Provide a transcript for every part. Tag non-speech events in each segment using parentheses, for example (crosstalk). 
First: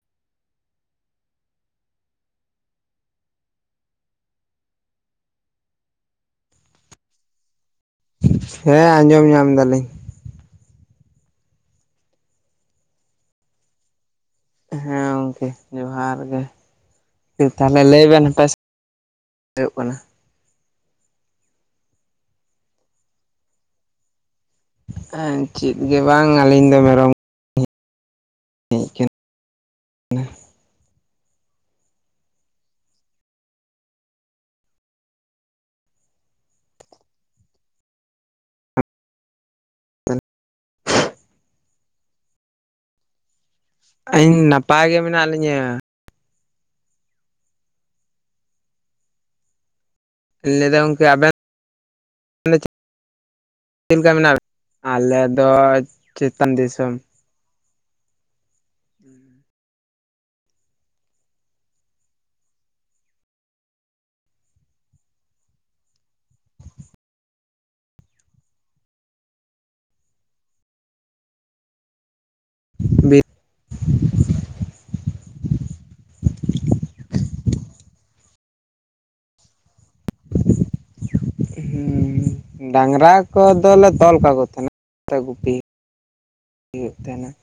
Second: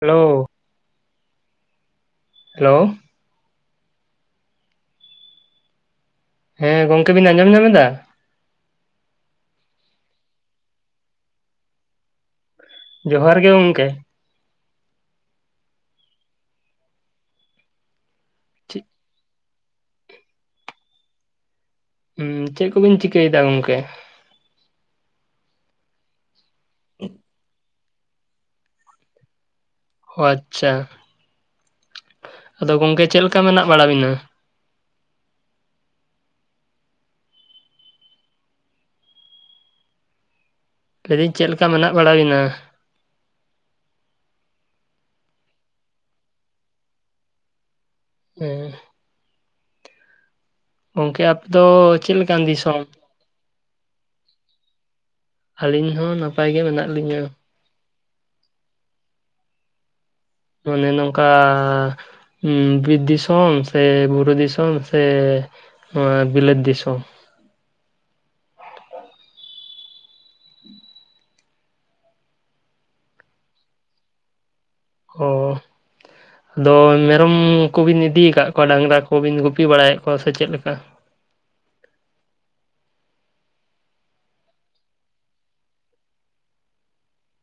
ᱦᱮᱳ, hello, ᱦᱮᱸ ᱜᱚᱝᱠᱮ ᱵᱤᱱ ᱟᱸᱡᱚᱢ ᱧᱟᱢ ᱮᱫᱟ? ᱦᱮᱸ ᱟᱸᱡᱚᱢ ᱧᱟᱢ ᱫᱟᱞᱤᱧ ᱾ ᱡᱚᱦᱟᱨ ᱜᱮ ᱜᱚᱢᱠᱮ ᱾ ᱦᱮᱸ ᱜᱚᱢᱠᱮ ᱡᱚᱦᱟᱨ ᱜᱮ ᱛᱟᱦᱞᱮ ᱞᱟᱹᱭ ᱵᱮᱱ ᱟᱯᱮ ᱪᱮᱫ ᱦᱩᱭᱩᱜ ᱠᱟᱱᱟ? ᱦᱩᱸ ᱪᱮᱫ ᱠᱚᱵᱤᱱ ᱪᱤᱠᱟᱹᱭᱮᱫᱟ ᱜᱚᱝᱠᱮ? ᱦᱮᱸ ᱪᱮᱫ ᱜᱮ ᱵᱟᱝ ᱟᱹᱞᱤᱧ ᱫᱚ ᱢᱮᱨᱚᱢ ᱦᱮᱡ ᱠᱟᱱᱟ᱾ ᱚ ᱟᱪᱪᱷᱟ ᱟᱫᱚ ᱜᱚᱝᱠᱮ ᱪᱮᱫ ᱞᱮᱠᱟ ᱢᱮᱱᱟᱜ ᱵᱟᱲᱟ ᱵᱤᱱᱟ? ᱞᱟᱹᱭ ᱫᱟᱹᱧ ᱪᱮᱫ ᱞᱮᱠᱟ ᱢᱮᱱᱟᱜ ᱵᱟᱲᱟ ᱵᱤᱱᱟ? ᱟᱹᱞᱤᱧ ᱱᱟᱯᱟᱭ ᱜᱮ ᱢᱮᱱᱟᱜ ᱞᱤᱧᱟᱹ ᱾ ᱦᱩᱸ (unintelligible) ᱜᱚᱝᱠᱮ ᱟᱯᱮ ᱫᱚ ᱪᱮᱫ ᱞᱮᱠᱟᱱ ᱫᱚ ᱪᱮᱫ ᱫᱤᱥᱚᱢ? ᱞᱮᱠᱟ ᱢᱮᱱᱟᱜ ᱵᱮᱱᱟ ᱟᱞᱮ ᱫᱚ ᱟᱹᱞᱤᱧ ᱦᱚᱸ ᱱᱟᱯᱟᱭ ᱪᱮᱛᱟᱱ ᱜᱮ ᱢᱮᱱᱟᱜ ᱫᱤᱥᱚᱢ ᱞᱤᱧᱟ ᱾ ᱢᱟᱱᱮ ᱱᱚᱝᱠᱟ ᱵᱤᱨᱤᱫ ᱫᱤᱥᱚᱢ ᱥᱮ ᱵᱩᱨᱩ ᱫᱤᱥᱚᱢ ᱥᱮ ᱵᱤᱞᱟᱹᱛ ᱫᱤᱥᱚᱢ (unintelligible) ᱚᱻ ᱟᱫᱚ ᱢᱮᱨᱚᱢ ᱠᱚᱵᱤᱱ ᱤᱫᱤᱭ ᱟᱠᱟᱫ ᱠᱚᱣᱟ ᱰᱟᱝᱨᱟ ᱠᱚᱵᱤᱱ ᱜᱩᱯᱤ ᱵᱟᱲᱟᱭᱮᱫ ᱠᱚᱣᱟ ᱥᱮ ᱪᱮᱫ ᱞᱮᱠᱟ? ᱦᱩᱸ ᱰᱟᱝᱨᱟ ᱠᱚᱫᱚᱞᱮ ᱛᱚᱞ ᱠᱟᱠᱚ ᱠᱟᱱᱟ, ᱛᱚ ᱜᱩᱯᱤ ᱦᱩᱭᱩᱜ ᱛᱟᱦᱮᱱᱟ ᱾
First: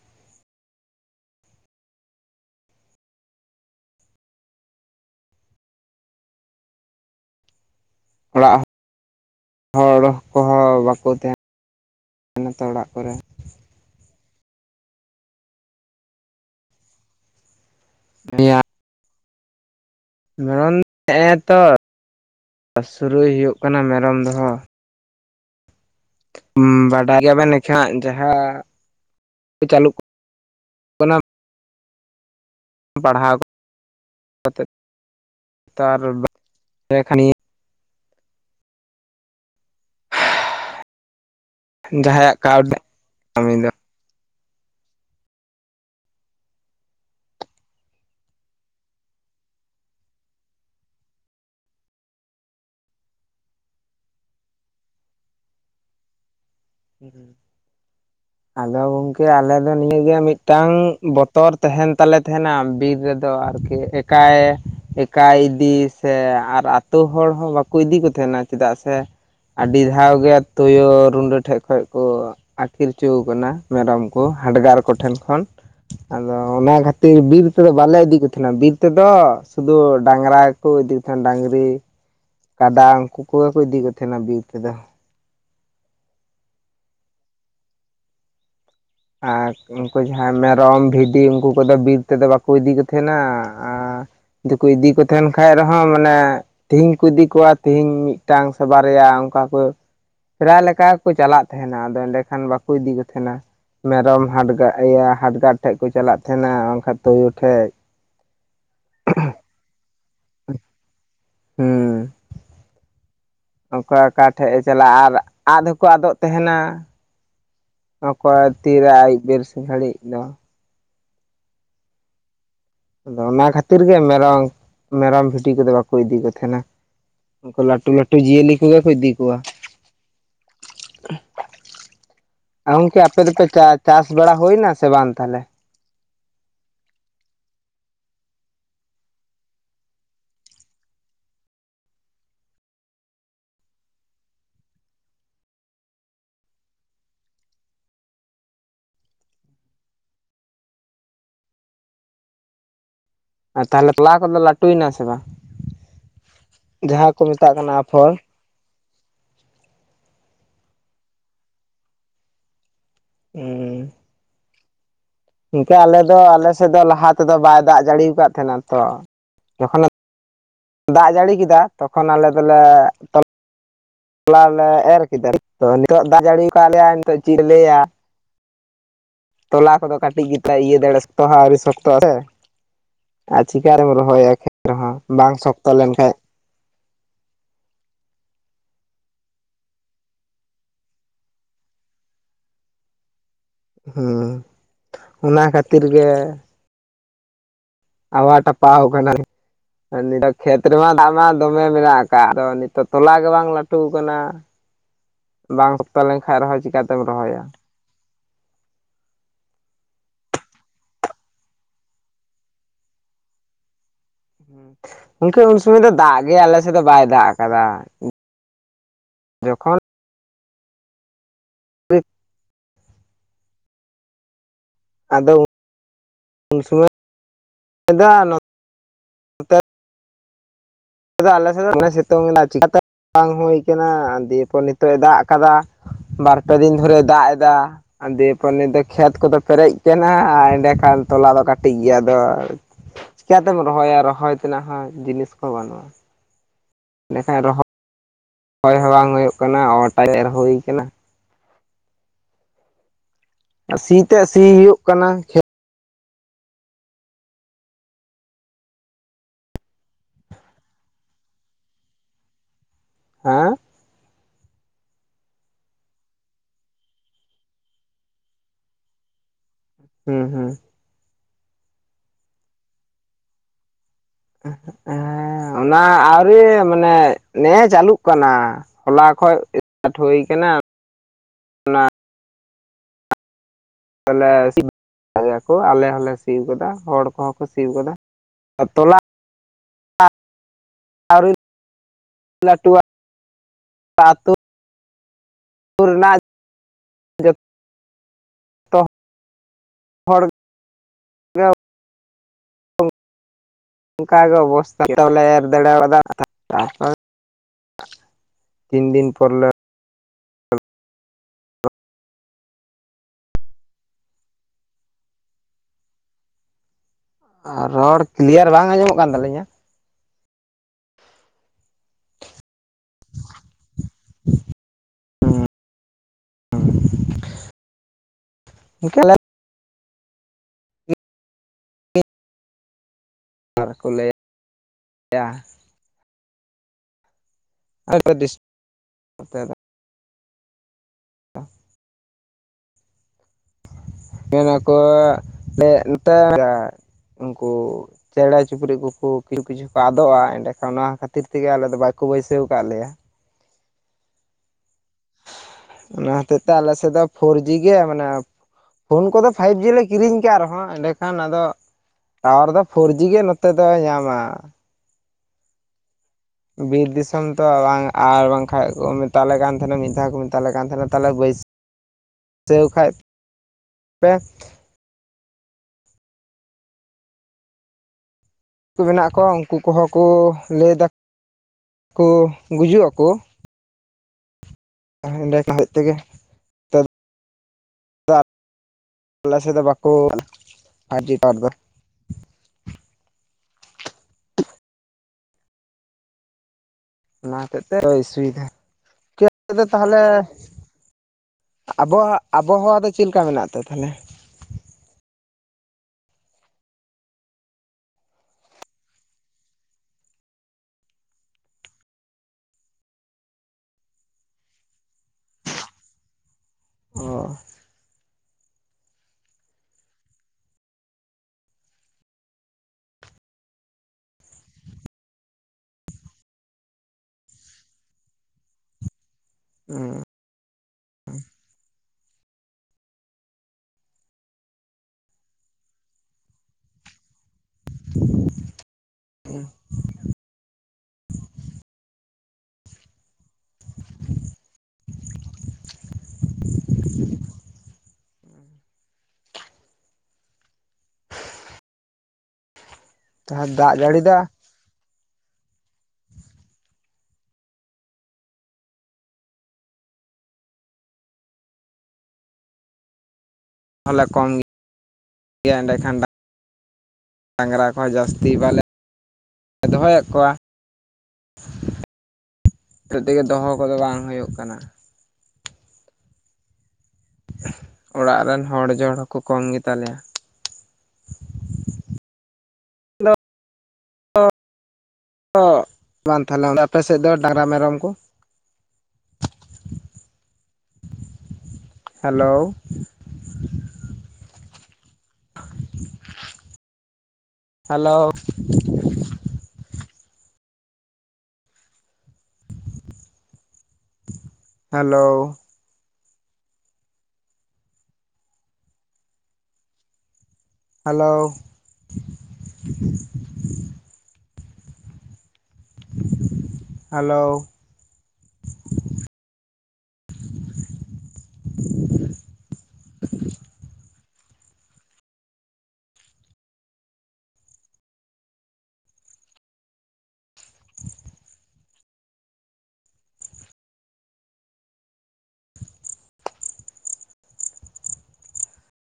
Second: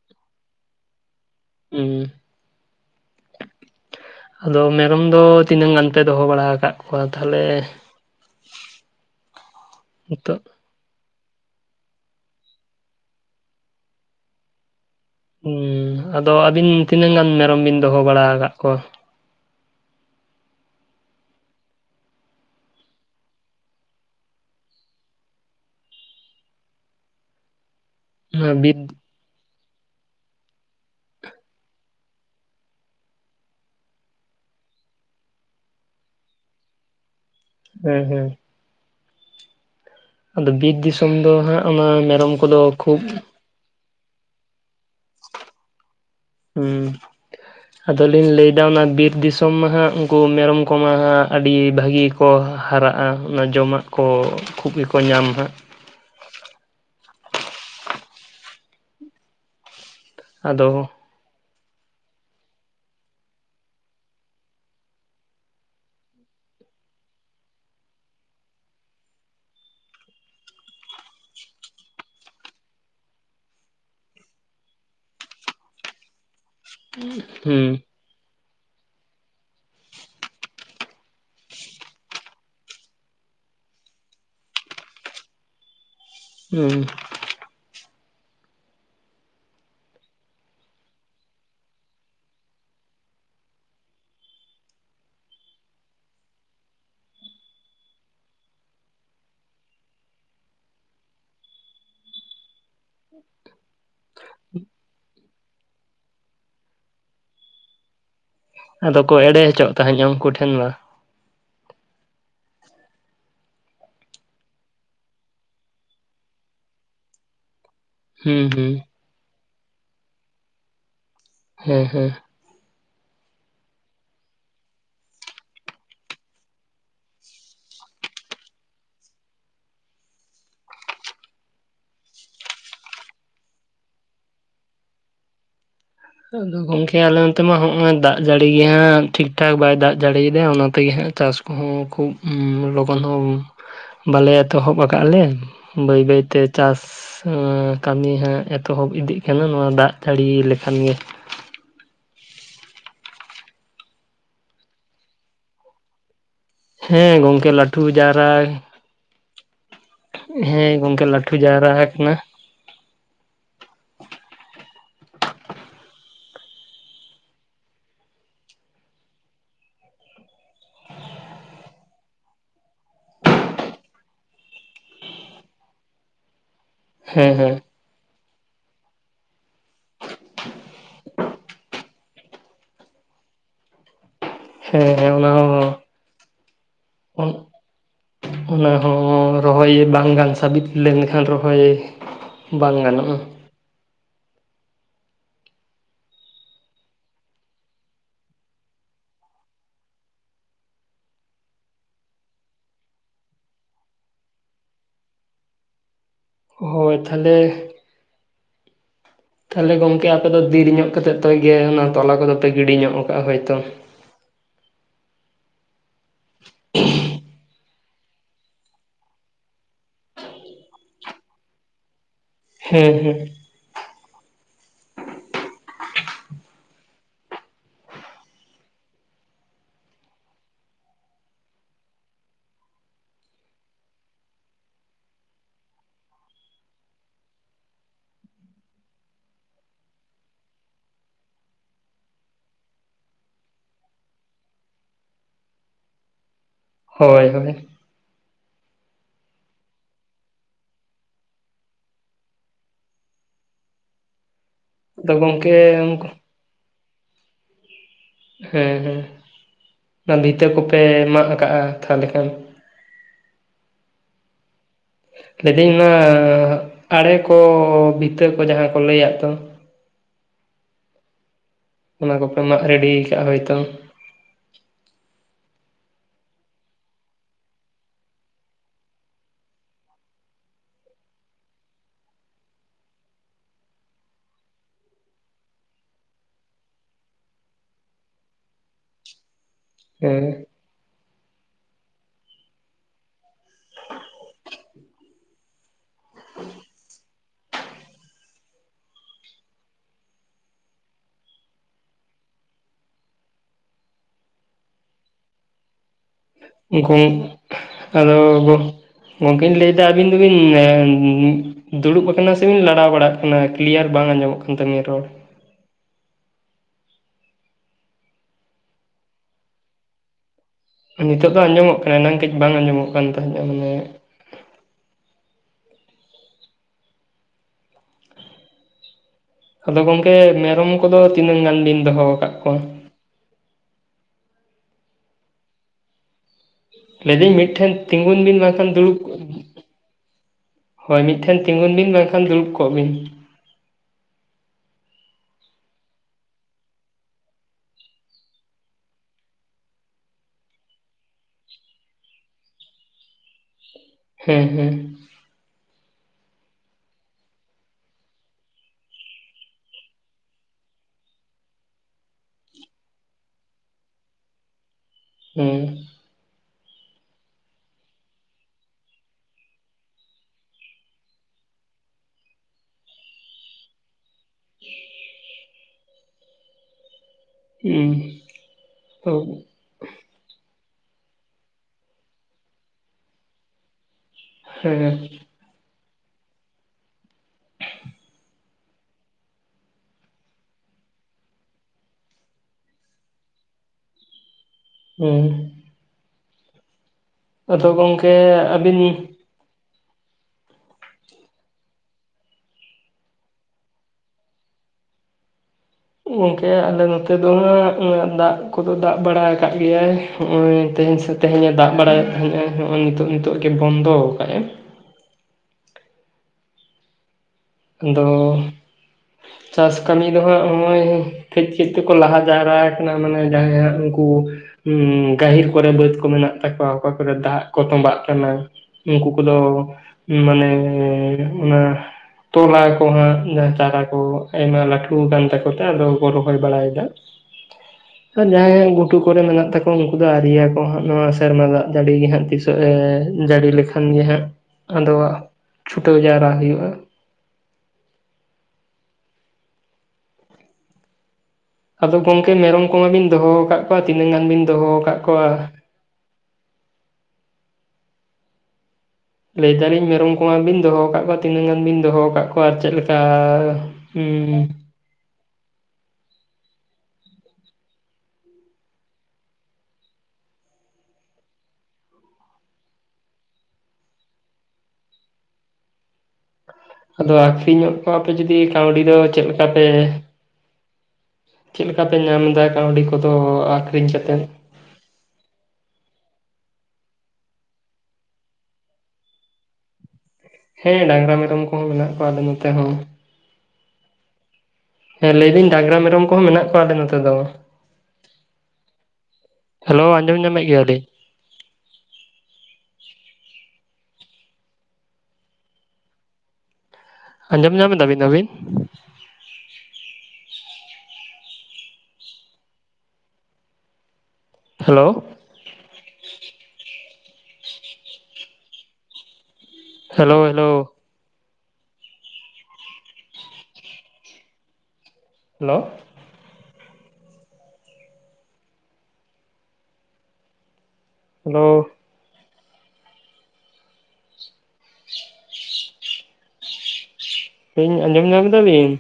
ᱦᱩᱸ ᱟᱫᱚ ᱢᱮᱨᱚᱢ ᱫᱚ ᱛᱤᱱᱟᱹᱝ ᱜᱟᱱ ᱯᱮ ᱫᱚᱦᱚ ᱵᱟᱲᱟ ᱠᱟᱜ ᱠᱚᱣᱟ ᱛᱟᱦᱚᱞᱮ? ᱚᱲᱟᱜ ᱦᱚᱲ ᱱᱤᱛᱚᱜ ᱠᱚᱦᱚᱸ ᱵᱟᱠᱚ ᱛᱟᱦᱮᱸ ᱱᱟ ᱛᱚ ᱚᱲᱟᱜ ᱠᱚᱨᱮ ᱾ ᱦᱩᱸ ᱟᱫᱚ ᱟᱵᱤᱱ ᱛᱤᱱᱟᱹᱜ ᱜᱟᱱ ᱢᱮᱨᱚᱢ ᱵᱤᱱ ᱫᱚᱦᱚ ᱵᱟᱲᱟ ᱟᱠᱟᱫ ᱠᱚᱣᱟ? ᱢᱮᱨᱚᱢ ᱱᱮᱜ-ᱮ ᱛᱚ ᱥᱩᱨᱩᱭᱟ ᱦᱩᱭᱩᱜ ᱠᱟᱱᱟ ᱢᱮᱨᱚᱢ ᱫᱚᱦᱚ᱾ ᱵᱟᱰᱟᱭ ᱜᱮᱭᱟᱢ ᱵᱮᱱ ᱱᱮᱠᱷᱮᱱᱟᱜ ᱚᱱᱟ ᱡᱟᱦᱟᱸ ᱵᱤᱨ ᱪᱟᱞᱩᱜ ᱯᱟᱲᱦᱟᱣ ᱠᱟᱛᱮᱫ ᱛᱚ ᱟᱨ (inaudible) ᱠᱷᱟᱱᱤ ᱦᱮᱸ ᱦᱮᱸ ᱾ ᱟᱫᱚ ᱵᱤᱨ ᱫᱤᱥᱚᱢ ᱫᱚ ᱦᱟᱸᱜ ᱚᱱᱟ ᱢᱮᱨᱚᱢ ᱠᱚᱫᱚ ᱠᱷᱩᱵ ᱠᱟᱢᱤ ᱫᱚ, ᱦᱩᱸ᱾ ᱟᱫᱚᱞᱤᱧ ᱞᱟᱹᱭᱫᱟ ᱚᱱᱟ ᱵᱤᱨ ᱫᱤᱥᱚᱢ ᱢᱟᱦᱟᱸᱜ ᱩᱝᱠᱩ ᱢᱮᱨᱚᱢ ᱠᱚᱢᱟ ᱦᱟᱸᱜ ᱟᱹᱰᱤ ᱵᱷᱟᱹᱜᱤ ᱠᱚ ᱦᱟᱨᱟᱜᱼᱟ, ᱚᱱᱟ ᱡᱚᱢᱟᱜ ᱠᱚ ᱠᱷᱩᱵ ᱜᱮ ᱠᱚ ᱧᱟᱢ ᱦᱟᱸᱜ᱾ ᱟᱫᱚ ᱜᱚᱝᱠᱮ ᱟᱞᱮ ᱫᱚ ᱱᱤᱭᱟᱹ ᱜᱮ ᱢᱤᱫᱴᱟ. ᱟᱫᱚ ᱝ ᱵᱚ ᱛᱚᱨ ᱛᱮᱦᱮᱸᱱ ᱛᱟᱞᱮ ᱛᱟᱦᱮᱸᱱᱟ ᱵᱤᱨ ᱨᱮᱫᱚ ᱟᱨᱠᱤ ᱮᱠᱟᱭ ᱮᱠᱟᱭ ᱤᱫᱤ ᱥᱮ ᱟᱨ ᱟᱛᱳ ᱦᱚᱲ ᱦᱚᱸ ᱵᱟᱠᱚ ᱤᱫᱤ ᱠᱚ ᱛᱟᱦᱮᱸᱱᱟ ᱪᱮᱫᱟᱜ ᱥᱮ ᱟᱰᱤ ᱫᱷᱟᱣ ᱜᱮ ᱛᱚᱭᱚ ᱨᱩᱺᱰᱟᱹ ᱴᱷᱮᱡ ᱠᱷᱚᱡ ᱠᱚ ᱟᱛᱤᱨ ᱪᱚᱣ ᱠᱟᱱᱟ ᱢᱮᱨᱚᱢ ᱠᱚ, ᱦᱟᱰᱜᱟᱨ ᱠᱚᱴᱷᱮᱱ ᱠᱷᱚᱱ᱾ ᱟᱫᱚ ᱚᱱᱟ ᱠᱷᱟᱛᱤᱨ ᱵᱤᱨ ᱦᱩᱸ ᱛᱮᱫᱚ ᱵᱟᱞᱮ ᱤᱫᱤ ᱠᱚ ᱛᱟᱦᱮᱸᱱᱟ, ᱵᱤᱨ ᱛᱮᱫᱚ ᱥᱩᱫᱩ ᱰᱟᱝᱨᱟ ᱜᱮᱠᱚ ᱤᱫᱤ ᱛᱟᱦᱮᱸᱱ ᱰᱟᱝᱨᱤ ᱠᱟᱰᱟ ᱩᱝᱠᱩ ᱠᱚᱜᱮ ᱠᱚ ᱤᱫᱤ ᱠᱚ ᱛᱟᱦᱮᱸᱱᱟ ᱵᱤᱨ ᱛᱮᱫᱚ᱾ ᱦᱩᱸᱻ᱾ ᱟᱨ ᱩᱝᱠᱩ ᱡᱟᱦᱟᱸᱭ ᱢᱮᱨᱚᱢ ᱵᱷᱤᱰᱤ ᱩᱝᱠᱩ ᱠᱚᱫᱚ ᱵᱤᱨ ᱛᱮᱫᱚ ᱵᱟᱠᱚ ᱤᱫᱤ ᱠᱚ ᱛᱟᱦᱮᱸᱱᱟ᱾ ᱟᱸ (unintelligible) ᱤᱫᱤ ᱠᱚ ᱛᱟᱦᱮᱸᱱ ᱠᱷᱟᱡ ᱨᱮᱦᱚᱸ ᱢᱟᱱᱮ ᱛᱮᱦᱤᱧ ᱠᱚ ᱤᱫᱤ ᱠᱚᱣᱟ ᱛᱮᱦᱤᱧ ᱢᱤᱫᱴᱟᱝ ᱥᱮ ᱵᱟᱨᱭᱟ ᱚᱝᱠᱟ ᱠᱚ, ᱯᱮᱨᱟᱭ ᱞᱮᱠᱟ ᱜᱮᱠᱚ ᱪᱟᱞᱟᱜ ᱛᱟᱦᱮᱸᱱᱟ ᱟᱫᱚ ᱮᱸᱰᱮ ᱠᱷᱟᱱ ᱵᱟᱠᱚ ᱤᱫᱤ ᱠᱚ ᱛᱟᱦᱮᱸᱱᱟ᱾ ᱢᱮᱨᱚᱢ ᱦᱟᱰᱜᱟ ᱮᱭᱟᱹ ᱦᱟᱰᱜᱟᱨ ᱴᱷᱮᱡ ᱠᱚ ᱪᱟᱞᱟᱜ ᱛᱟᱦᱮᱸᱱᱟ ᱵᱟᱝᱠᱷᱟᱡ ᱛᱚᱭᱚ ᱴᱷᱮᱡ, ᱟᱫᱚ ᱠᱚ ᱮᱲᱮ ᱦᱚᱪᱚᱜ ᱛᱟᱦᱮᱸᱱ ᱩᱱᱠᱩ ᱴᱷᱮᱱ ᱵᱟ? ᱦᱩᱸ᱾ ᱚᱠᱚᱭ ᱚᱠᱟ ᱴᱷᱮᱡ ᱮ ᱪᱟᱞᱟᱜᱼᱟ ᱟᱨ ᱟᱫ ᱦᱚᱸ ᱠᱚ ᱟᱫᱚᱜ ᱛᱟᱦᱮᱸᱱᱟ᱾ ᱚᱠᱚᱭ ᱦᱩᱸ ᱛᱤ ᱦᱩᱸ ᱨᱮ ᱟᱭᱩᱵ ᱵᱮᱨ (inaudible) ᱜᱷᱟᱹᱲᱤᱡ ᱫᱚ᱾ ᱦᱮᱸ ᱦᱮᱸ᱾ ᱟᱫᱚ ᱚᱱᱟ ᱠᱷᱟᱛᱤᱨ ᱜᱮ ᱢᱮᱨᱚᱜ, ᱢᱮᱨᱚᱢ ᱵᱷᱤᱰᱤ ᱠᱚᱫᱚ ᱵᱟᱠᱩ ᱤᱫᱤ ᱠᱚ ᱛᱟᱦᱮᱸᱱᱟ᱾ ᱩᱝᱠᱩ ᱞᱟᱴᱩ ᱞᱟᱴᱩ ᱡᱤᱭᱟᱹᱞᱤ ᱠᱚᱜᱮ ᱠᱚ ᱤᱫᱤ ᱠᱚᱣᱟ᱾ ᱟ ᱜᱚᱝᱠᱮ ᱟᱯᱮ ᱫᱚᱯᱮ ᱪᱟ ᱪᱟᱥ ᱵᱟᱲᱟ ᱦᱚᱭ ᱱᱟ ᱥᱮ ᱵᱟᱝ ᱛᱟᱦᱚᱞᱮ? ᱟᱫᱚ ᱜᱚᱝᱠᱮ ᱟᱞᱮ ᱱᱚᱛᱮ ᱢᱟ ᱦᱚᱸᱜᱼᱚᱭ ᱫᱟᱜ ᱡᱟᱲᱤ ᱜᱮ ᱦᱟᱸᱜ ᱴᱷᱤᱠ ᱴᱷᱟᱜ ᱵᱟᱭ ᱫᱟᱜ ᱡᱟᱲᱤᱭᱮᱫᱟ ᱚᱱᱟ ᱛᱮᱜᱮ ᱦᱟᱸᱜ ᱪᱟᱥ ᱠᱚᱦᱚᱸ ᱠᱷᱩᱵ ᱞᱚᱜᱚᱱ ᱦᱚᱸ ᱵᱟᱞᱮ ᱮᱛᱚᱦᱚᱵ ᱟᱠᱟᱜ ᱟᱞᱮ, ᱵᱟᱹᱭ ᱵᱟᱹᱭ ᱛᱮ ᱪᱟᱥ ᱠᱟᱢᱤ ᱦᱟᱸᱜ ᱮᱛᱚᱦᱚᱵ ᱤᱫᱤᱜ ᱠᱟᱱᱟ ᱱᱚᱣᱟ ᱫᱟᱜ ᱡᱟᱲᱤ ᱞᱮᱠᱷᱟᱱ ᱜᱮ᱾ ᱟᱨ ᱛᱟᱦᱚᱞᱮ ᱛᱚᱞᱟ ᱠᱚᱫᱚ ᱞᱟᱴᱩᱭᱮᱱᱟ ᱥᱮ ᱵᱟᱝ? ᱡᱟᱦᱟᱸ ᱦᱮᱸ ᱠᱚ ᱜᱚᱝᱠᱮ ᱢᱮᱛᱟᱜ ᱠᱟᱱᱟ ᱞᱟᱹᱴᱷᱩ ᱟᱯᱷᱚᱨ? (unintelligible) ᱦᱮᱸ ᱜᱚᱝᱠᱮ ᱞᱟᱴᱷᱩ ᱡᱟᱣᱨᱟ ᱟᱠᱟᱱᱟ᱾ ᱩᱸᱻ᱾ ᱤᱝᱠᱟᱹ ᱟᱞᱮ ᱫᱚ ᱟᱞᱮ ᱥᱮᱫ ᱫᱚ ᱞᱟᱦᱟ ᱛᱮᱫᱚ ᱵᱟᱭ ᱫᱟᱜ ᱡᱟᱲᱤᱣ ᱠᱟᱜ ᱛᱟᱦᱮᱸᱱᱟ ᱛᱚ, ᱡᱚᱠᱷᱚᱱᱮ ᱫᱟᱜ ᱡᱟᱲᱤ ᱠᱮᱫᱟ, ᱛᱚᱠᱷᱚᱱ ᱟᱞᱮ ᱫᱚᱞᱮ ᱛᱚ ᱛᱚᱞᱟ ᱞᱮ ᱮᱨ ᱠᱮᱫᱟ ᱛᱚ ᱱᱤᱛᱚᱜ ᱫᱟᱜ ᱡᱟᱹᱲᱤ ᱣᱟᱠᱟᱠ ᱞᱮᱭᱟᱭ ᱱᱤᱛᱚᱜ ᱦᱮᱸ ᱪᱮᱫ ᱦᱮᱸ ᱞᱟᱹᱭᱟ᱾ ᱛᱚᱞᱟ ᱠᱚᱫᱚ ᱠᱟᱹᱴᱤᱡ ᱜᱮᱛ ᱤᱭᱟᱹ ᱫᱮᱲᱥ ᱛᱚ ᱦᱟᱸᱜ ᱟᱹᱣᱨᱤ ᱥᱚᱠᱛᱚ ᱟᱥᱮ ᱟᱨ ᱪᱮᱠᱟ ᱨᱮᱢ ᱨᱚᱦᱚᱭᱟ ᱠᱷᱮ ᱦᱮᱸ ᱨᱮᱦᱚᱸ ᱦᱮᱸ ᱵᱟᱝ ᱥᱚᱠᱛᱚ ᱞᱮᱱᱠᱷᱟᱡ ᱩᱸ ᱚᱱᱟ ᱦᱚᱸ ᱨᱚᱦᱚᱭ ᱤᱭᱟᱹ ᱵᱟᱝ ᱜᱟᱱ ᱥᱟᱹᱵᱤᱛ ᱞᱮᱱᱠᱷᱟᱱ ᱨᱚᱦᱚᱭ ᱵᱟᱝ ᱜᱟᱱᱚᱜ-ᱟ᱾ ᱦᱩᱸ ᱚᱱᱟ ᱠᱷᱟᱹᱛᱤᱨ ᱜᱮ ᱟᱣᱟ ᱴᱷᱟᱯᱟᱣ ᱠᱟᱱᱟ ᱞᱮ ᱱᱤᱰᱟ. ᱠᱷᱮᱛ ᱨᱮᱢᱟ ᱫᱟᱜ ᱢᱟ ᱫᱚᱢᱮ ᱢᱮᱱᱟᱜ ᱟᱠᱟᱫ ᱟᱫᱚ ᱱᱤᱛᱚᱜ ᱛᱚᱞᱟ ᱜᱮ ᱵᱟᱝ ᱞᱟᱹᱴᱩᱣ ᱠᱟᱱᱟ᱾ ᱵᱟᱝ ᱥᱚᱠᱛᱚ ᱞᱮᱱ ᱠᱷᱟᱡ ᱟᱨ ᱦᱚᱸ ᱪᱮᱠᱟ ᱦᱳᱭ ᱛᱮᱢ ᱨᱚᱦᱚᱭᱟ᱾ ᱛᱟᱦᱞᱮ ᱛᱟᱦᱚᱞᱮ ᱜᱚᱝᱠᱮ ᱟᱯᱮ ᱫᱚ ᱵᱤᱨᱤ ᱧᱚᱜ ᱠᱟᱛᱮᱫ ᱛᱚᱭ ᱜᱮ ᱚᱱᱟ ᱛᱚᱞᱟ ᱠᱚᱫᱚ ᱯᱮ ᱜᱤᱰᱤ ᱧᱚᱜ ᱠᱟᱜ-ᱟ ᱦᱳᱭ ᱛᱚ ᱦᱩᱸ ᱚᱝᱠᱟ. ᱩᱱ ᱥᱩᱢᱚ. ᱭ ᱫᱚ ᱫᱟᱜ ᱜᱮ ᱟᱞᱮ ᱥᱮᱫ ᱫᱚ ᱵᱟᱭ ᱫᱟᱜ ᱟᱠᱟᱫᱟ᱾ ᱡᱚᱠᱷᱚᱱ (unintelligible) ᱦᱮᱸ ᱦᱮᱸ ᱟᱫᱚ ᱩᱱ ᱥᱚᱢᱚᱭ ᱮᱫᱟ (unintelligible) ᱱᱚ ᱟᱫᱚ ᱟᱞᱮ ᱥᱮᱜ ᱫᱚ ᱫᱚᱢᱮ ᱥᱮᱛᱳᱝ ᱮᱱᱟ, ᱪᱮᱠᱟᱛᱮ ᱵᱟᱝ ᱦᱩᱭ ᱠᱟᱱᱟ ᱫᱤᱭᱮᱯᱚᱨ ᱱᱤᱛᱚᱜ ᱮ ᱫᱟᱜ ᱟᱠᱟᱫᱟ᱾ ᱵᱟᱨ ᱯᱮ ᱫᱤᱱ ᱫᱷᱚᱨᱮ ᱮ ᱫᱟᱜ ᱮᱫᱟ᱾ ᱟᱨ ᱫᱤᱭᱮ ᱯᱚᱨ ᱱᱤᱛ ᱫᱚ ᱠᱷᱮᱛ ᱠᱚᱫᱚ ᱯᱮᱨᱮᱡ ᱠᱟᱱᱟ ᱟᱨ ᱮᱸᱰᱮᱠᱷᱟᱱ ᱛᱚᱞᱟ ᱫᱚ ᱠᱟᱹᱴᱤᱡ ᱜᱮᱭᱟ, ᱟᱫᱚ ᱪᱮᱠᱟᱛᱮᱢ ᱨᱚᱦᱚᱭᱟ ᱨᱚᱦᱚᱭ ᱛᱮᱱᱟᱜ ᱦᱚᱸ ᱡᱤᱱᱤᱥ ᱠᱚ ᱵᱟᱹᱱᱩᱜᱼᱟ᱾ ᱦᱳᱭ ᱦᱳᱭ ᱦᱚᱭ ᱦᱚᱸ ᱵᱟᱝ ᱦᱳᱭᱳᱜ ᱠᱟᱱᱟ ᱚᱴᱟᱭ ᱮᱨ ᱦᱩᱭ ᱠᱟᱱᱟ᱾ ᱥᱤᱛᱮᱜ ᱥᱤ ᱦᱩᱭᱩᱜ ᱟᱫᱚ ᱠᱟᱱᱟ ᱠᱷᱮᱛ ᱜᱚᱝᱠᱮ ᱚᱝᱠ ᱦᱮᱸ ᱦᱮᱸ ᱚᱱᱟ ᱵᱷᱤᱛᱟᱹ ᱠᱚᱯᱮ ᱢᱟᱜ ᱠᱟᱜᱼᱟ ᱛᱷᱟᱞᱮ ᱠᱷᱟᱱ᱾ ᱮᱸ ᱞᱟᱹᱭᱫᱟᱹᱧ ᱱᱟ ᱦᱟᱸᱜ ᱟᱲᱮ ᱠᱚ ᱵᱤᱛᱟᱹ ᱠᱚ ᱡᱟᱦᱟᱸ ᱠᱚ ᱞᱟᱹᱭᱟᱜ ᱫᱚ᱾ ᱦᱩᱸ ᱦᱩᱸ ᱚᱱᱟ ᱠᱚᱯᱮ ᱢᱟᱜ ᱨᱮᱰᱤᱭ ᱠᱟᱜ- ᱟ ᱦᱚᱭ ᱛᱚ (unintelligible) ᱦᱮᱸ ᱮᱸ ᱚᱱᱟ ᱟᱹᱣᱨᱤ ᱢᱟᱱᱮ ᱱᱮ ᱪᱟᱹᱞᱩᱜ ᱠᱟᱱᱟ᱾ ᱦᱚᱞᱟ ᱠᱷᱚᱡ ᱤᱥᱴᱟᱴ ᱦᱩᱭ ᱠᱟᱱᱟ᱾ ᱛᱚᱞᱮ ᱥᱤᱵ (unintelligible) (unintelligible) ᱠᱚ ᱟᱞᱮ ᱦᱚᱸᱞᱮ ᱥᱤᱣ ᱠᱟᱫᱟ ᱦᱚᱲ ᱠᱚᱦᱚᱸ ᱠᱚ ᱥᱤᱣ ᱠᱟᱫᱟ ᱛᱚᱞᱟ ᱮᱸ ᱟᱹᱣᱨᱤ ᱞᱟᱹᱴᱩᱜ-ᱟ ᱟᱯᱟᱛᱩ ᱥᱩᱨ ᱨᱮᱱᱟᱜ ᱡᱚ (unintelligible) ᱛᱚ ᱦᱚᱲ ᱜᱮ (unintelligible) ᱚᱝᱠᱟᱜᱮ ᱚᱵᱚᱥᱛᱟ ᱛᱮ ᱵᱚᱞᱮ ᱮᱨ ᱫᱟᱲᱮᱭᱟᱫᱟ᱾ ᱩᱱᱠᱩ ᱟᱫᱚ ᱛᱤᱱ ᱫᱤᱱ ᱯᱚᱨ ᱞᱮ ᱜᱚᱝᱠᱮᱧ ᱞᱟᱹᱭᱮᱫ ᱫᱟ ᱟᱹᱵᱤᱱ ᱫᱚ ᱵᱤᱱ ᱫᱩᱲᱩᱵ ᱟᱠᱟᱱᱟ ᱥᱮ ᱵᱤᱱ ᱞᱟᱲᱟᱣ ᱵᱟᱲᱟᱜ ᱠᱟᱱᱟ ᱠᱞᱤᱭᱟᱨ ᱵᱟᱝ ᱟᱸᱡᱚᱢᱚᱜ ᱠᱟᱱ ᱛᱟᱹᱵᱤᱱᱟ ᱨᱚᱲ᱾ ᱚ ᱨᱚᱲ ᱠᱤᱞᱭᱟᱹᱨ ᱵᱟᱝ ᱟᱸᱡᱚᱢᱚᱜ ᱠᱟᱱ ᱛᱟᱹᱞᱤᱧᱟ᱾ ᱱᱤᱛᱚᱜ ᱫᱚ ᱟᱸᱡᱚᱢᱚᱜ ᱠᱟᱱᱟ ᱮᱱᱟᱝ ᱴᱷᱤᱠ ᱵᱟᱝ ᱟᱸᱡᱚᱢᱚᱜ ᱠᱟᱱ ᱛᱟᱦᱮᱸᱡᱼᱟ ᱢᱟᱱᱮ᱾ (unintelligible) ᱟᱫᱚ ᱜᱚᱝᱠᱮ ᱢᱮᱨᱚᱢ ᱠᱚᱫᱚ ᱛᱤᱱᱟᱹᱝ ᱜᱟᱱ ᱵᱤᱱ ᱫᱚᱦᱚ ᱠᱟᱜ ᱠᱚᱣᱟ? (unintelligible) ᱞᱟᱹᱭᱫᱟᱹᱧ ᱢᱤᱜᱴᱷᱮᱱ ᱛᱤᱜᱩᱱ ᱵᱤᱱ ᱵᱟᱝᱠᱷᱟᱱ ᱫᱩᱲᱩᱵ ᱦᱳᱭ ᱢᱤᱜᱴᱷᱮᱱ ᱛᱤᱜᱩᱱ ᱵᱤᱱ ᱵᱟᱝᱠᱷᱟᱱ ᱫᱩᱲᱩᱵ ᱠᱚᱜ ᱵᱤᱱ᱾ ᱦᱳᱭ ᱚᱱᱟ ᱠᱚ ᱞᱮ (unintelligible) ᱱᱮᱛᱟᱨ ᱩᱱᱠᱩ, ᱪᱮᱬᱮ ᱪᱩᱯᱲᱤᱨ ᱠᱩᱠᱩ ᱠᱤᱪᱷᱩ ᱠᱤᱪᱷᱩ ᱠᱚ ᱟᱫᱚᱜᱼᱟ, ᱮᱸᱰᱮᱠᱷᱟᱱ ᱚᱱᱟ ᱠᱷᱟᱹᱛᱤᱨ ᱛᱮᱜᱮ ᱟᱞᱮ ᱫᱚ ᱵᱟᱠᱚ ᱵᱟᱹᱭᱥᱟᱹᱣ ᱠᱟᱜ ᱞᱮᱭᱟ᱾ ᱦᱮᱸ ᱦᱮᱸ, ᱚᱱᱟ ᱦᱚᱛᱮᱜ ᱛᱮ ᱟᱞᱮᱥᱮᱫ ᱫᱚ ᱯᱷᱳᱨᱡᱤ ᱜᱮ, ᱢᱟᱱᱮ ᱯᱷᱳᱱ ᱠᱚᱫᱚ ᱯᱷᱟᱭᱤᱵ ᱡᱤ ᱞᱮ ᱠᱤᱨᱤᱧ ᱠᱟᱜ ᱨᱮᱦᱚᱸ, ᱮᱸᱰᱮᱠᱷᱟᱱ ᱟᱫᱚ ᱴᱟᱣᱟᱨ ᱫᱚ ᱯᱷᱳᱨᱡᱤ ᱜᱮ ᱱᱚᱛᱮ ᱫᱚᱭ ᱧᱟᱢᱟ᱾ ᱦᱩᱸ, ᱵᱤᱨ ᱫᱤᱥᱚᱢ ᱛᱚ ᱵᱟᱝ ᱟᱨ ᱵᱟᱝᱠᱷᱟᱡ ᱠᱚ ᱢᱮᱛᱟᱞᱮ ᱠᱟᱱ ᱛᱟᱦᱮᱸᱱᱟ, ᱢᱤᱜ ᱫᱷᱟᱣ ᱠᱚ ᱢᱮᱛᱟᱞᱮ ᱠᱟᱱ ᱛᱟᱦᱮᱸᱱᱟ᱾ ᱛᱟᱦᱚᱸᱞᱮ ᱵᱟᱹᱭ ᱥᱟᱹᱣ ᱠᱷᱟᱡ ᱯᱮ, (inaudible) ᱦᱩᱸ, ᱢᱮᱱᱟᱜ ᱛᱚ ᱠᱚᱣᱟ ᱩᱱᱠᱩ ᱠᱚᱦᱚᱸ ᱠᱚ ᱞᱟᱹᱭ ᱫᱟ ᱠᱚ ᱜᱩᱡᱩᱜ ᱟᱠᱚ᱾ ᱦᱮᱸ (unintelligible) ᱛᱟᱦᱮᱡ ᱛᱮᱜᱮ ᱱᱮᱛᱟᱨ (unintelligible) ᱟᱞᱮ ᱥᱮᱫ ᱫᱚ ᱵᱟᱠᱚ ᱟᱹᱡᱤᱵᱷᱟᱨ (unintelligible) ᱫᱟ᱾ ᱦᱩᱸ, ᱚᱱᱟ ᱦᱚᱛᱮᱫ ᱟᱫᱚ ᱛᱮ ᱟᱨ ᱦᱚᱭ, ᱜᱚᱢᱠᱮ (unintelligible) ᱟᱹᱵᱤᱱ ᱟᱫᱚ ᱛᱟᱦᱞᱮ ᱟᱵᱚ ᱟᱵᱚᱦᱟᱣᱟ ᱫᱚ ᱪᱤᱫ ᱞᱮᱠᱟ ᱢᱮᱱᱟᱜ ᱛᱮ ᱛᱟᱦᱞᱮ? ᱜᱚᱝᱠᱮ ᱟᱞᱮ ᱱᱚᱛᱮ ᱫᱚ ᱦᱟᱸᱜ ᱩᱸ ᱫᱟᱜ ᱠᱚᱫᱚ ᱫᱟᱜ ᱵᱟᱲᱟ ᱟᱠᱟᱫ ᱜᱮᱭᱟᱭ᱾ ᱦᱚᱜᱼᱚᱭ ᱛᱮᱦᱮᱧ ᱛᱮᱦᱮᱧᱼᱮ ᱫᱟᱜ ᱵᱟᱲᱟᱭᱮᱫ ᱛᱟᱦᱮᱸᱫᱼ ᱟᱭ ᱦᱚᱜᱼᱚᱭ ᱱᱤᱛᱚᱜ ᱱᱤᱛᱚᱜ ᱜᱮ ᱵᱚᱱᱫᱚ ᱟᱠᱟᱫᱼᱮ᱾ ᱚ, ᱟᱫᱚ, ᱪᱟᱥ ᱠᱟᱹᱢᱤ ᱫᱚ ᱦᱟᱸᱜ ᱱᱚᱜᱼᱚᱭ, ᱠᱟᱹᱡ ᱠᱟᱹᱡ ᱛᱮᱠᱚ ᱞᱟᱦᱟ ᱡᱟᱣᱨᱟ ᱠᱟᱱᱟ ᱢᱟᱱᱮ ᱡᱟᱦᱟᱸ ᱡᱟᱦᱟᱸ ᱩᱱᱠᱩ, ᱦᱩᱸ ᱜᱟᱹᱦᱤᱨ ᱠᱚᱨᱮ ᱵᱟᱹᱫ ᱠᱚ ᱢᱮᱱᱟᱜ ᱛᱟᱠᱚᱣᱟ ᱚᱠᱟ ᱠᱚᱨᱮ ᱫᱟᱜ ᱠᱚ ᱛᱚᱸᱵᱟᱜ ᱠᱟᱱᱟ᱾ ᱩᱱᱠᱩ ᱠᱚᱫᱚ, ᱢᱟᱱᱮ ᱚᱱᱟ ᱛᱚᱞᱟ ᱠᱚ ᱦᱟᱸᱜ ᱡᱟᱦᱟᱸ ᱪᱟᱨᱟ ᱠᱚ ᱟᱭᱢᱟ ᱞᱟᱹᱴᱩ ᱠᱟᱱᱟ ᱛᱟᱠᱚ ᱛᱮ ᱟᱫᱚ ᱠᱚ ᱨᱚᱦᱚᱭ ᱵᱟᱲᱟᱭᱮᱫᱟ᱾ (inaudible) ᱟᱨ ᱡᱟᱦᱟᱸᱭᱟᱜ ᱜᱷᱩᱴᱩ ᱠᱚᱨᱮ ᱢᱮᱱᱟᱜ ᱛᱟᱠᱚᱣᱟ ᱩᱱᱠᱩ ᱫᱚ ᱟᱹᱣᱨᱤᱭᱟᱠᱚᱣᱟ ᱦᱟᱸᱜ ᱱᱚᱣᱟ ᱥᱮᱨᱢᱟ ᱫᱟᱜ ᱡᱟᱹᱲᱤ ᱜᱮ ᱦᱟᱸᱜ ᱛᱤᱥ? ᱱᱤᱛᱚᱜ ᱮ ᱡᱟᱹᱲᱤ ᱞᱮᱠᱷᱟᱱ ᱜᱮ ᱦᱟᱸᱜ ᱟᱫᱚ ᱦᱟᱸᱜ ᱪᱷᱩᱴᱟᱹᱣ ᱡᱟᱣᱨᱟ ᱦᱩᱭᱩᱜᱼᱟ᱾ (inaudible) ᱟᱫᱚ ᱜᱚᱝᱠᱮ ᱢᱮᱨᱚᱢ ᱠᱚᱢᱟ ᱵᱤᱱ ᱫᱚᱦᱚ ᱛᱟᱦᱚᱞᱮ ᱠᱟᱫ ᱫᱟᱜ ᱠᱚᱣᱟ ᱡᱟᱹᱲᱤ ᱛᱤᱱᱟᱹᱜ ᱫᱚ ᱜᱟᱱ ᱵᱤᱱ ᱫᱚᱦᱚ ᱠᱟᱫ ᱠᱚᱣᱟ? ᱞᱟᱹᱭ ᱫᱟᱞᱤᱧ ᱢᱮᱨᱚᱢ ᱠᱚᱢᱟ ᱵᱤᱱ ᱫᱚᱦᱚ ᱠᱟᱫ ᱠᱚᱣᱟ ᱛᱤᱱᱟᱹᱜ ᱜᱟᱱ ᱵᱤᱱ ᱫᱚᱦᱚ ᱠᱟᱫ ᱠᱚᱣᱟ ᱟᱨ ᱪᱮᱫᱞᱮᱠᱟ? ᱦᱚᱸᱞᱮ ᱠᱚᱢ ᱜᱮᱭᱟ ᱮᱸᱰᱮ ᱠᱷᱟᱱ ᱫᱟᱜ ᱰᱟᱸᱝᱨᱟ ᱠᱚᱦᱚᱸ ᱡᱟᱹᱥᱛᱤ ᱵᱟᱞᱮ ᱫᱚᱦᱚᱭᱮᱫ ᱠᱚᱣᱟ᱾ (unintelligible) ᱛᱮᱜᱮ ᱫᱚᱦᱚ ᱠᱚᱫᱚ ᱵᱟᱝ ᱦᱩᱭᱩᱜ ᱠᱟᱱᱟ᱾ ᱟᱫᱚ ᱟᱠᱷᱨᱤᱧᱮᱫ ᱠᱚᱣᱟ ᱟᱯᱮ ᱚᱲᱟᱜ ᱡᱚᱫᱤ ᱨᱮᱱ ᱦᱚᱲ ᱠᱟᱹᱣᱰᱤ ᱡᱚᱲ ᱫᱚ ᱦᱚᱸᱠᱚ ᱪᱮᱫ ᱠᱚᱢ ᱞᱮᱠᱟ ᱯᱮ? ᱜᱮᱛᱟᱞᱮᱭᱟ ᱪᱮᱫ ᱞᱮᱠᱟ ᱯᱮ ᱧᱟᱢ ᱮᱫᱟ ᱠᱟᱹᱣᱰᱤ ᱠᱚᱫᱚ ᱟᱹᱠᱷᱨᱤᱧ ᱠᱟᱛᱮᱫ? ᱵᱟᱝ ᱛᱟᱦᱞᱮ ᱚᱸᱰᱮ ᱟᱯᱮ ᱥᱮᱫ ᱫᱚ ᱰᱟᱸᱝᱨᱟ ᱢᱮᱨᱚᱢ ᱠᱚ? ᱦᱮᱸ ᱰᱟᱸᱝᱨᱟ ᱢᱮᱨᱚᱢ ᱠᱚᱦᱚᱸ ᱢᱮᱱᱟᱜ ᱠᱚᱣᱟ ᱟᱞᱮ ᱦᱮᱞᱳ ᱱᱚᱛᱮ ᱦᱚᱸ᱾ ᱦᱮᱸ ᱞᱟᱹᱭ ᱫᱟᱹᱧ ᱰᱟᱝᱨᱟ ᱢᱮᱨᱚᱢ ᱠᱚᱦᱚᱸ ᱢᱮᱱᱟᱜ ᱠᱚᱣᱟ ᱟᱞᱮ ᱱᱚᱛᱮ ᱫᱚ᱾ ᱦᱮᱞᱳ᱾ ᱦᱮᱞᱳ ᱟᱸᱡᱚᱢ ᱧᱟᱢᱮᱫ ᱜᱮᱭᱟᱞᱤᱧ᱾ ᱦᱮᱞᱳ᱾ ᱟᱸᱡᱚᱢ ᱧᱟᱢ ᱫᱟᱵᱤᱱ ᱟᱹᱵᱤᱱ? Hello. Hello. Hello. Hello hello. (inaudible) Hello. Hello. ᱦᱤᱧ ᱟᱸᱡᱚᱢ ᱧᱟᱢᱮᱫᱟᱵᱤᱱ?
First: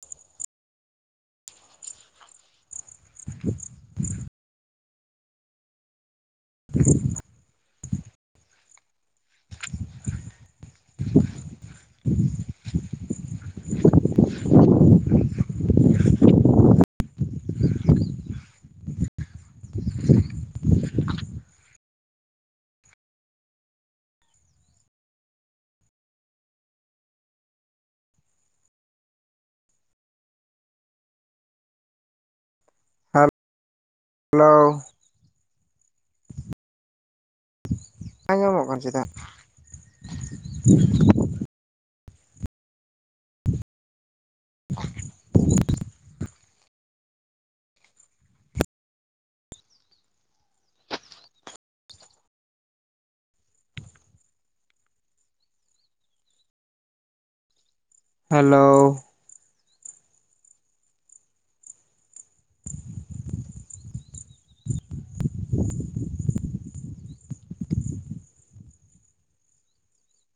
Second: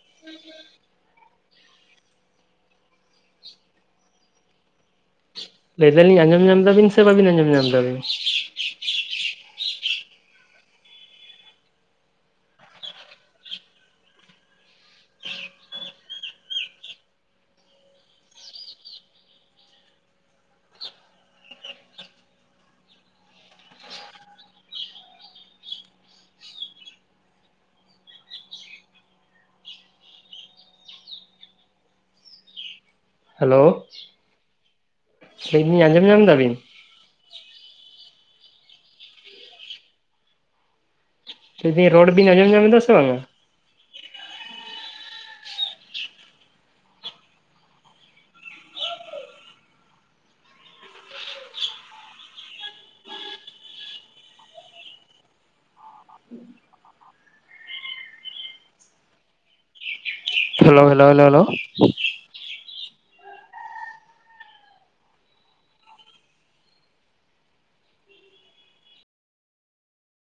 (inaudible) ᱞᱟᱹᱭ ᱫᱟᱞᱤᱧ ᱟᱸᱡᱚᱢ ᱧᱟᱢ ᱫᱟᱵᱤᱱ ᱥᱮ ᱵᱟᱵᱤᱱ ᱟᱸᱡᱚᱢ ᱧᱟᱢ ᱮᱫᱟᱵᱤᱱ? ᱦᱮᱞᱳ, ᱦᱮᱞᱳ ᱞᱟᱹᱭ ᱫᱤᱧ ᱟᱸᱡᱚᱢ ᱧᱟᱢ ᱮᱫᱟᱵᱤᱱ? ᱟᱸᱡᱟᱢᱚᱜ ᱠᱟᱱ ᱪᱮᱫᱟᱜ? ᱞᱟᱹᱭ ᱫᱤᱧ ᱨᱚᱲ ᱵᱤᱱ ᱟᱸᱡᱚᱢ ᱧᱟᱢᱮᱫᱟ ᱥᱮ ᱵᱟᱝᱼᱟ? (inaudible) Hello. Hello hello hello hello. (inaudible)